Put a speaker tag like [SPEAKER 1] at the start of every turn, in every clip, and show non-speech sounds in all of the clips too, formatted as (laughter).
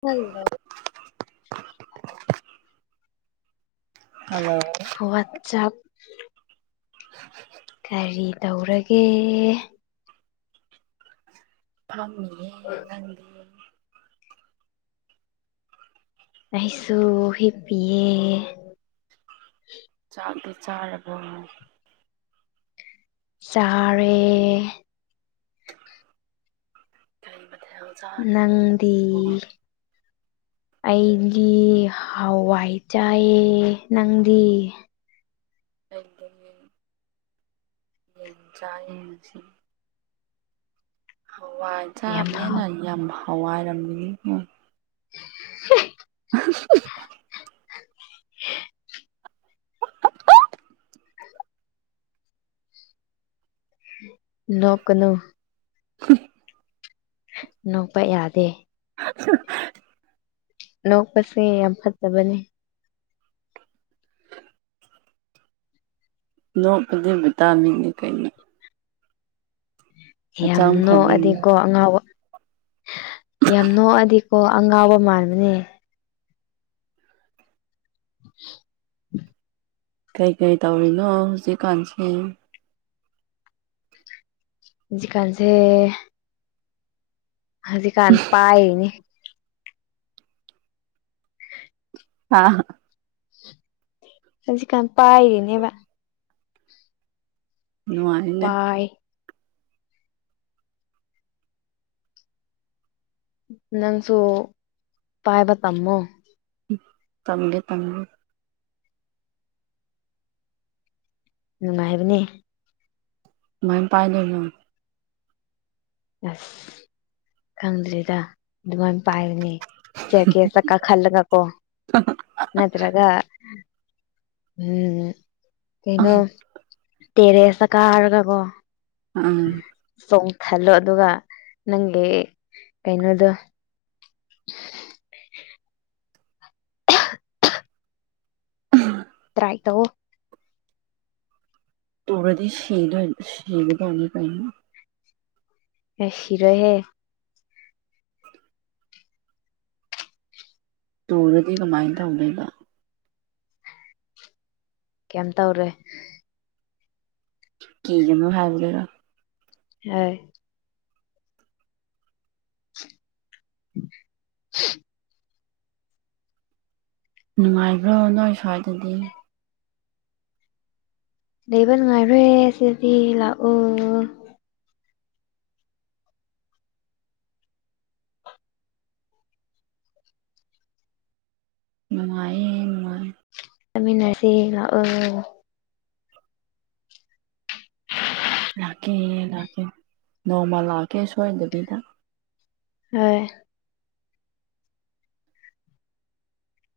[SPEAKER 1] Hello
[SPEAKER 2] hello
[SPEAKER 1] (unintelligible) ꯆꯥꯛ
[SPEAKER 2] (unintelligible)
[SPEAKER 1] ꯀꯔꯤ ꯇꯧꯔꯒꯦ
[SPEAKER 2] ꯐꯝꯃꯤꯌ‌ꯦ ꯅꯪ
[SPEAKER 1] ꯑꯩꯁꯨ ꯍꯤꯞꯄꯤꯌꯦ
[SPEAKER 2] ꯆꯥꯛꯇꯤ ꯆꯥꯔꯕ‌ꯣ
[SPEAKER 1] ꯆꯥꯔꯦ
[SPEAKER 2] (unintelligible)
[SPEAKER 1] ꯅꯪꯗꯤ
[SPEAKER 2] (inaudible)
[SPEAKER 1] ꯑꯩꯗꯤ ꯍꯋꯥꯏ ꯆꯥꯏꯑꯦ ꯅꯪꯗꯤ
[SPEAKER 2] ꯑꯩ (inaudible) ꯆꯥꯌꯦ ꯉꯁꯤ ꯍꯋꯥꯏ
[SPEAKER 1] ꯌꯥꯝ ꯍꯥꯎ
[SPEAKER 2] ꯆꯥꯕꯅꯤꯅ ꯌꯥꯝ ꯍꯋꯥꯏꯔꯝꯃꯅꯤ
[SPEAKER 1] (unintelligible)
[SPEAKER 2] (unintelligible)
[SPEAKER 1] (unintelligible) ꯅꯣꯛ ꯀꯅꯨ ꯅꯣꯛꯄ ꯌꯥꯗꯦ
[SPEAKER 2] (inaudible)
[SPEAKER 1] ꯅꯣꯛꯄꯁꯦ ꯌꯥꯝ ꯐꯠꯇꯕꯅꯤ
[SPEAKER 2] ꯅꯣꯛꯄꯗꯤ ꯕꯤꯇꯥꯃꯤꯅꯅꯦ ꯀꯩꯅꯣ
[SPEAKER 1] ꯌꯥꯝ
[SPEAKER 2] ꯍꯛꯆꯥꯡ ꯐꯕꯒꯤ
[SPEAKER 1] ꯅꯣꯛꯑꯗꯤꯀꯣ ꯑꯉꯥꯎꯕ ꯌꯥꯝ ꯅꯣꯛꯑꯗꯤꯀꯣ ꯑꯉꯥꯎꯕ ꯃꯥꯟꯕꯅꯦ
[SPEAKER 2] ꯀꯩ ꯀꯩ ꯇꯧꯔꯤꯅꯣ ꯍꯧꯖꯤꯛꯀꯥꯟꯁꯦ
[SPEAKER 1] ꯍꯧꯖꯤꯛꯀꯥꯟꯁꯦ ꯍꯧꯖꯤ ꯀꯥꯟ ꯄꯥꯏꯔꯤꯅꯤ
[SPEAKER 2] ꯍꯥ
[SPEAKER 1] ꯍꯧꯖꯤꯛ ꯀꯥꯟ ꯄꯥꯏꯔꯤꯅꯦꯕ
[SPEAKER 2] ꯅꯨꯡꯉꯥꯏꯅꯦ
[SPEAKER 1] ꯄꯥꯏ ꯅꯪꯁꯨ ꯄꯥꯏꯕ ꯇꯝꯃꯣ
[SPEAKER 2] ꯇꯝꯒꯦ ꯇꯝꯒꯦ
[SPEAKER 1] ꯅꯨꯡꯉꯥꯏꯕꯅꯦ
[SPEAKER 2] ꯀꯃꯥꯥꯏ ꯄꯥꯏ ꯗꯣꯏꯅꯣ
[SPEAKER 1] ꯑꯁ ꯈꯪꯗ꯭ꯔꯤꯗ ꯑꯗꯨꯃꯥꯏ ꯄꯥꯏꯕꯅꯦ ꯀꯥꯈꯜꯂꯒ ꯀꯣ ꯅꯠꯇ꯭ꯔꯒ ꯎꯝ ꯀꯩꯅꯣ ꯇꯦꯔꯦꯁ ꯆ ꯀꯥꯔꯒ ꯀꯣ
[SPEAKER 2] ꯎꯝ
[SPEAKER 1] ꯆꯣꯡꯊꯜꯂꯣ ꯑꯗꯨꯒ ꯅꯪꯒꯤ ꯀꯩꯅꯣꯗꯣ ꯍ꯭ꯔꯥꯏ ꯇꯣ
[SPEAKER 2] ꯇꯨꯔꯗꯤ ꯁꯤꯗꯣꯏ ꯁꯤꯕꯗꯅꯤ ꯀꯥꯏꯅ
[SPEAKER 1] ꯑꯦ ꯁꯤꯔꯣꯏꯍꯦ
[SPEAKER 2] ꯇꯨꯔꯗꯤ ꯀꯃꯥꯏꯅ ꯇꯧꯗꯣꯏꯕ
[SPEAKER 1] ꯀꯩꯝ ꯇꯧꯔꯦ
[SPEAKER 2] ꯀꯤꯒꯅꯨ ꯍꯥꯏꯕꯗꯨꯔꯣ
[SPEAKER 1] ꯍ
[SPEAKER 2] ꯅꯨꯡꯉꯥꯏꯕ꯭ꯔꯣ ꯅꯣꯏ ꯁ꯭ꯋꯥꯏꯗꯗꯤ
[SPEAKER 1] ꯂꯩꯕ ꯅꯨꯡꯉꯥꯏꯔꯦ ꯁꯤꯗꯗꯤ ꯂꯥꯛꯑꯣ
[SPEAKER 2] ꯅꯨꯡꯉꯥꯏꯌꯦ ꯎ
[SPEAKER 1] ꯆꯠꯃꯤꯟꯅꯔꯁꯤ ꯂꯥꯛꯑꯣ
[SPEAKER 2] ꯂꯥꯛꯀꯦ ꯂꯥꯛꯀꯦ ꯅꯣꯡꯃ ꯂꯥꯛꯀꯦ ꯁꯣꯏꯗꯕꯤꯗ
[SPEAKER 1] ꯍꯣꯏ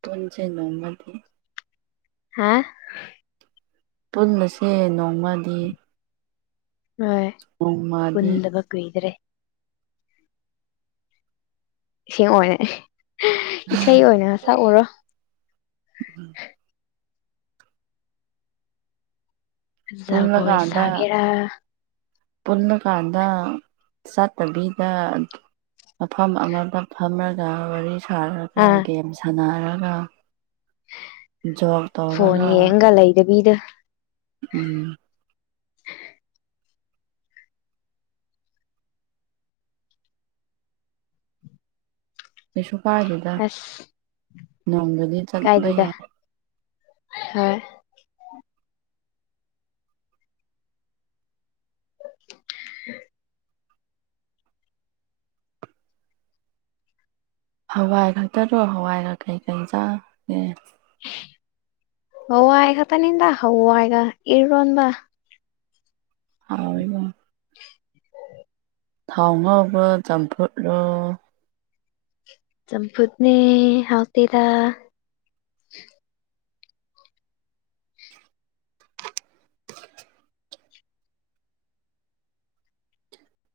[SPEAKER 2] ꯄꯨꯟꯁꯦ ꯅꯣꯡꯃꯗꯤ
[SPEAKER 1] ꯍꯥ
[SPEAKER 2] ꯄꯨꯟꯕꯁꯦ ꯅꯣꯡꯃꯗꯤ
[SPEAKER 1] ꯍꯣꯏ
[SPEAKER 2] ꯅꯣꯡꯃꯗꯤ
[SPEAKER 1] ꯄꯨꯟꯗꯕ ꯀꯨꯏꯗ꯭ꯔꯦ ꯏꯁꯤꯡ ꯑꯣꯏꯅ ꯏꯁꯩ ꯑꯣꯏꯅ ꯁꯛꯎꯔꯣ
[SPEAKER 2] ꯎꯝ
[SPEAKER 1] ꯖꯒꯣꯏ
[SPEAKER 2] ꯄꯨꯜꯂꯀꯥꯟꯗ
[SPEAKER 1] ꯁꯒꯦꯔ
[SPEAKER 2] ꯄꯨꯜꯂꯀꯥꯟꯗ ꯆꯠꯇꯕꯤꯗ ꯃꯐꯝ ꯑꯃꯗ ꯐꯝꯔꯒ ꯋꯥꯔꯤ ꯁꯥꯔꯒ
[SPEAKER 1] ꯑꯥ
[SPEAKER 2] ꯒꯦꯝ ꯁꯥꯟꯅꯔꯒ ꯖꯣꯛ
[SPEAKER 1] ꯐꯣꯟ ꯌꯦꯡꯒ ꯂꯩꯗꯕꯤꯗ
[SPEAKER 2] ꯎꯝ ꯀꯩꯁꯨ ꯀꯥꯏꯗꯦꯗ ꯅꯣꯡꯗꯗꯤ
[SPEAKER 1] ꯀꯥꯏꯗꯦꯗꯥ ꯍꯣꯏ (unintelligible)
[SPEAKER 2] ꯍꯋꯥꯏ ꯈꯛꯇꯔꯣ ꯍꯋꯥꯏꯔ ꯀꯩꯀꯩ ꯆꯥꯒꯦ
[SPEAKER 1] ꯍꯋꯥꯏ ꯈꯥꯛꯇꯥꯅꯤꯗ ꯍꯋꯥꯏꯒ ꯏꯔꯣꯟꯕ
[SPEAKER 2] ꯍꯥꯎꯔꯤꯕꯣ
[SPEAKER 1] (inaudible)
[SPEAKER 2] ꯊꯥꯎ ꯉꯥꯎꯕ ꯆꯝꯐꯨꯠꯔꯣ
[SPEAKER 1] ꯆꯝꯐꯨꯠꯅꯦ ꯍꯥꯎꯇꯦꯗꯥ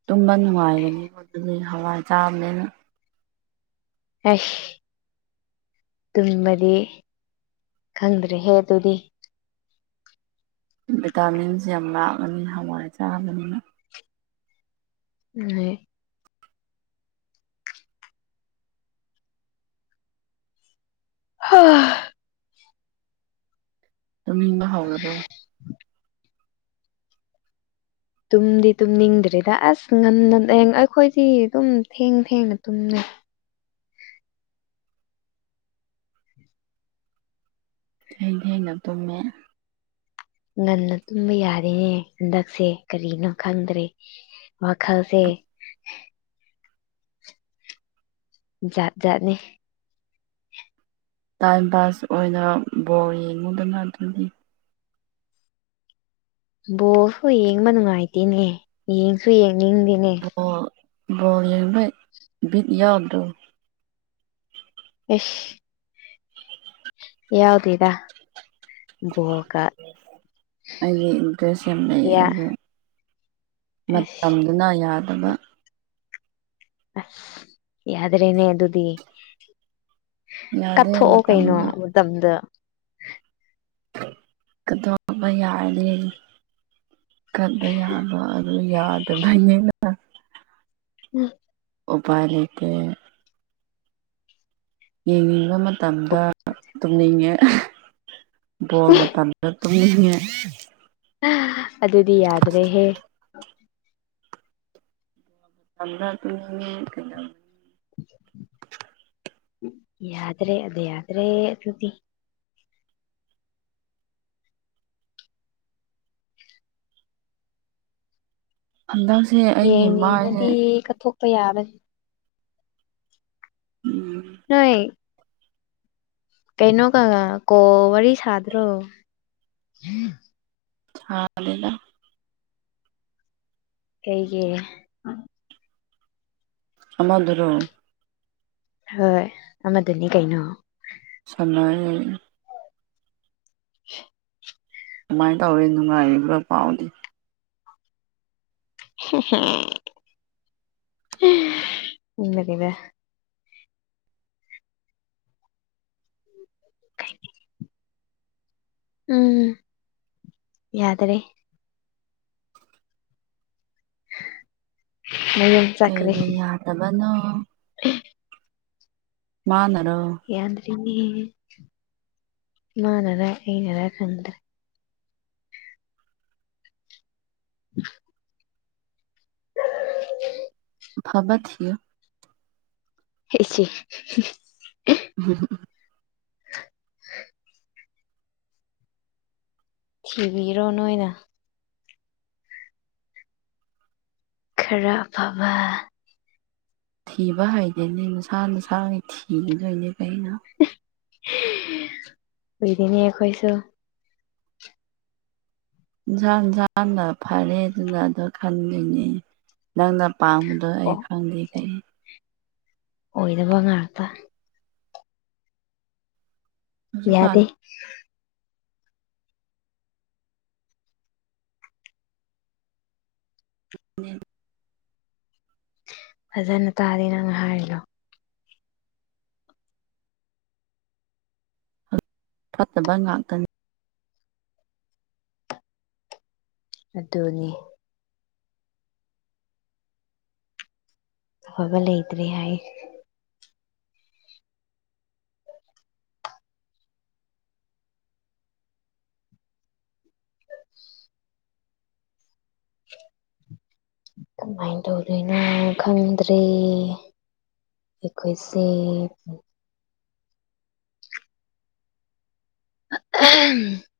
[SPEAKER 2] ꯇꯨꯝꯕ ꯅꯨꯡꯉꯥꯏꯒꯅꯤꯀꯣ ꯑꯗꯨꯗꯤ ꯍꯋꯥꯏ ꯆꯥꯕꯅꯤꯅ
[SPEAKER 1] ꯑꯩꯁ ꯇꯨꯝꯕꯗꯤ ꯈꯪꯗ꯭ꯔꯦꯍꯦ ꯑꯗꯨꯗꯤ
[SPEAKER 2] ꯚꯤꯇꯥꯃꯤꯟꯁꯦ ꯌꯥꯝ ꯂꯥꯛꯂꯅꯤ ꯍꯋꯥꯏ ꯆꯥꯔꯕꯅꯤꯅ
[SPEAKER 1] ꯍꯣꯏ꯫ (unintelligible)
[SPEAKER 2] ꯇꯨꯝꯅꯤꯡꯕꯥ ꯍꯧꯔꯕꯣ
[SPEAKER 1] ꯇꯨꯝꯗꯤ ꯇꯨꯝꯅꯤꯡꯗ꯭ꯔꯤꯗ ꯑꯁ ꯉꯟꯅ ꯑꯩꯈꯣꯏꯗꯤ ꯑꯗꯨꯝ ꯊꯦꯡ ꯊꯦꯡꯅ ꯇꯨꯝꯅꯩ
[SPEAKER 2] ꯊꯦꯟ ꯊꯦꯡꯅ ꯇꯨꯝꯃꯦ
[SPEAKER 1] ꯉꯟꯅ ꯇꯨꯝꯕ ꯌꯥꯔꯦꯅꯦ ꯍꯟꯗꯛꯁꯦ ꯀꯔꯤꯅꯣ ꯈꯪꯗ꯭ꯔꯦ ꯋꯥꯈꯜꯁꯦ ꯖꯥꯠ ꯖꯥꯥꯠꯅꯤ
[SPEAKER 2] ꯇꯥꯏꯝ ꯄꯥꯁ ꯑꯣꯏꯅ ꯕꯣꯜ ꯌꯦꯡꯉꯨꯗꯅ ꯑꯗꯨꯒꯤ
[SPEAKER 1] ꯕꯣꯜꯁꯨ ꯌꯦꯡꯕ ꯅꯨꯡꯉꯥꯏꯇꯦꯅꯦ ꯌꯦꯡꯁꯨ ꯌꯦꯡꯅꯤꯡꯗꯦꯅꯦ
[SPEAKER 2] ꯕꯣꯜ ꯕꯣꯜ ꯌꯦꯡꯕꯩ ꯕꯤꯠ ꯌꯥꯎꯗ꯭ꯔꯣ
[SPEAKER 1] ꯏꯁ ꯌꯥꯎꯗꯦꯗꯥ
[SPEAKER 2] ꯑꯩꯗꯤ ꯏꯟꯇꯔꯦꯁ ꯌꯥꯝ ꯂꯩ
[SPEAKER 1] ꯌꯥ
[SPEAKER 2] ꯑꯗꯨ
[SPEAKER 1] ꯑꯁ
[SPEAKER 2] ꯃꯇꯝꯗꯨꯅ ꯌꯥꯗꯕ
[SPEAKER 1] ꯑꯁ ꯌꯥꯗ꯭ꯔꯦꯅꯦ ꯑꯗꯨꯗꯤ
[SPEAKER 2] ꯌꯥꯗꯦ
[SPEAKER 1] ꯀꯠꯊꯣꯛꯑꯣ ꯀꯩꯅꯣ
[SPEAKER 2] ꯃꯇꯝꯗꯣ
[SPEAKER 1] ꯃꯇꯝꯗ
[SPEAKER 2] ꯀꯊꯣꯛꯄ ꯌꯥꯗꯦ ꯀꯠꯕ ꯌꯥ ꯕ ꯑꯗꯨ ꯌꯥꯗꯕꯩꯅꯦꯅ
[SPEAKER 1] (unintelligible)
[SPEAKER 2] ꯎꯄꯥꯏ ꯂꯩꯇꯦ ꯌꯦꯡꯅꯤꯡꯕ ꯃꯇꯝꯗ ꯇꯨꯝꯅꯤꯡꯉꯦ ꯕꯣꯜ ꯃꯇꯝꯗꯥꯥ ꯇꯨꯝꯅꯤꯡꯉꯦ
[SPEAKER 1] ꯑꯗꯨꯗꯤ ꯌꯥꯗ꯭ꯔꯦꯍꯦ
[SPEAKER 2] ꯇꯝꯗ ꯇꯨꯝꯅꯤꯡꯉꯦ ꯀꯩꯗꯧ
[SPEAKER 1] ꯌꯥꯗ꯭ꯔꯦ ꯑꯗꯨ ꯌꯥꯗ꯭ꯔꯦ ꯑꯗꯨꯗꯤ
[SPEAKER 2] ꯍꯟꯗꯛꯁꯦ ꯑꯩꯒꯤ ꯃꯥꯏꯁꯦ
[SPEAKER 1] ꯌꯦꯡꯅꯦꯉꯗꯤ ꯀꯠꯊꯣꯛꯄ ꯌꯥꯕ
[SPEAKER 2] ꯎꯝ
[SPEAKER 1] ꯅꯣꯏ ꯀꯩꯅꯣꯒ ꯀꯣꯜ ꯋꯥꯔꯤ ꯁꯥꯗ꯭ꯔꯣ
[SPEAKER 2] (unintelligible)
[SPEAKER 1] ꯀꯩꯒꯤ
[SPEAKER 2] ꯑꯃꯗꯨꯨꯔꯣ
[SPEAKER 1] ꯍꯣꯏ ꯑꯃꯗꯨꯅꯤ ꯀꯩꯅꯣ
[SPEAKER 2] ꯁꯥꯅꯩꯌꯦ
[SPEAKER 1] (unintelligible)
[SPEAKER 2] ꯀꯃꯥꯏ ꯇꯧꯔꯦ ꯅꯨꯡꯉꯥꯏꯔꯤꯕꯔ ꯄꯥꯎꯗꯤ
[SPEAKER 1] (unintelligible) (unintelligible) ꯎꯝ ꯌꯥꯗ꯭ꯔꯦ (unintelligible)
[SPEAKER 2] ꯀꯩꯒꯤ ꯌꯥꯗꯕꯅꯣ
[SPEAKER 1] (unintelligible)
[SPEAKER 2] ꯃꯥꯅꯔꯣ
[SPEAKER 1] ꯌꯥꯗ꯭ꯔꯤꯅꯦ ꯃꯥꯅꯔꯥ ꯑꯩꯅꯔꯥ ꯈꯪꯗ꯭ꯔꯦ (unintelligible) (unintelligible)
[SPEAKER 2] ꯑꯐꯕ ꯊꯤꯌꯣ
[SPEAKER 1] (unintelligible)
[SPEAKER 2] (unintelligible)
[SPEAKER 1] ꯊꯤꯕꯤꯔꯣ ꯅꯣꯏꯅ ꯈꯔ ꯑꯐꯕ
[SPEAKER 2] ꯊꯤꯕ ꯍꯥꯏꯗꯦꯅꯦ ꯅꯁꯥ ꯅꯁꯥꯒꯤ ꯊꯤꯒꯗꯣꯏꯅꯦ ꯀꯩꯅꯣ
[SPEAKER 1] ꯀꯨꯏꯔꯦꯅꯦ ꯑꯩꯈꯣꯏꯁꯨ
[SPEAKER 2] ꯏꯟꯁꯥꯡꯁꯥꯡꯅ ꯐꯔꯦ ꯑꯗꯨꯅꯗꯣ ꯈꯟꯗꯣꯏꯅꯦ ꯅꯪꯅ ꯄꯥꯝꯕꯗꯣ ꯑꯩ
[SPEAKER 1] ꯑꯣ
[SPEAKER 2] ꯈꯪꯗꯦ ꯑꯩ
[SPEAKER 1] ꯑꯣꯏꯗꯕ ꯉꯥꯡꯄꯥ
[SPEAKER 2] ꯍꯧꯖꯤꯛꯀꯥꯟ
[SPEAKER 1] ꯌꯥꯗꯦ
[SPEAKER 2] (unintelligible)
[SPEAKER 1] ꯐꯖꯅ ꯇꯥꯗꯦ ꯅꯪ ꯍꯥꯏꯔꯤꯂꯣ
[SPEAKER 2] ꯐꯠꯇꯕ ꯉꯥꯛꯇ
[SPEAKER 1] ꯑꯗꯨꯅꯤ ꯑꯐꯕ ꯂꯩꯇ꯭ꯔꯦ ꯍꯥꯏꯌꯦ ꯀꯃꯥꯏ ꯇꯧꯗꯣꯏꯅꯣ ꯈꯪꯗ꯭ꯔꯦ ꯑꯩꯈꯣꯏꯁꯦ (unintelligible)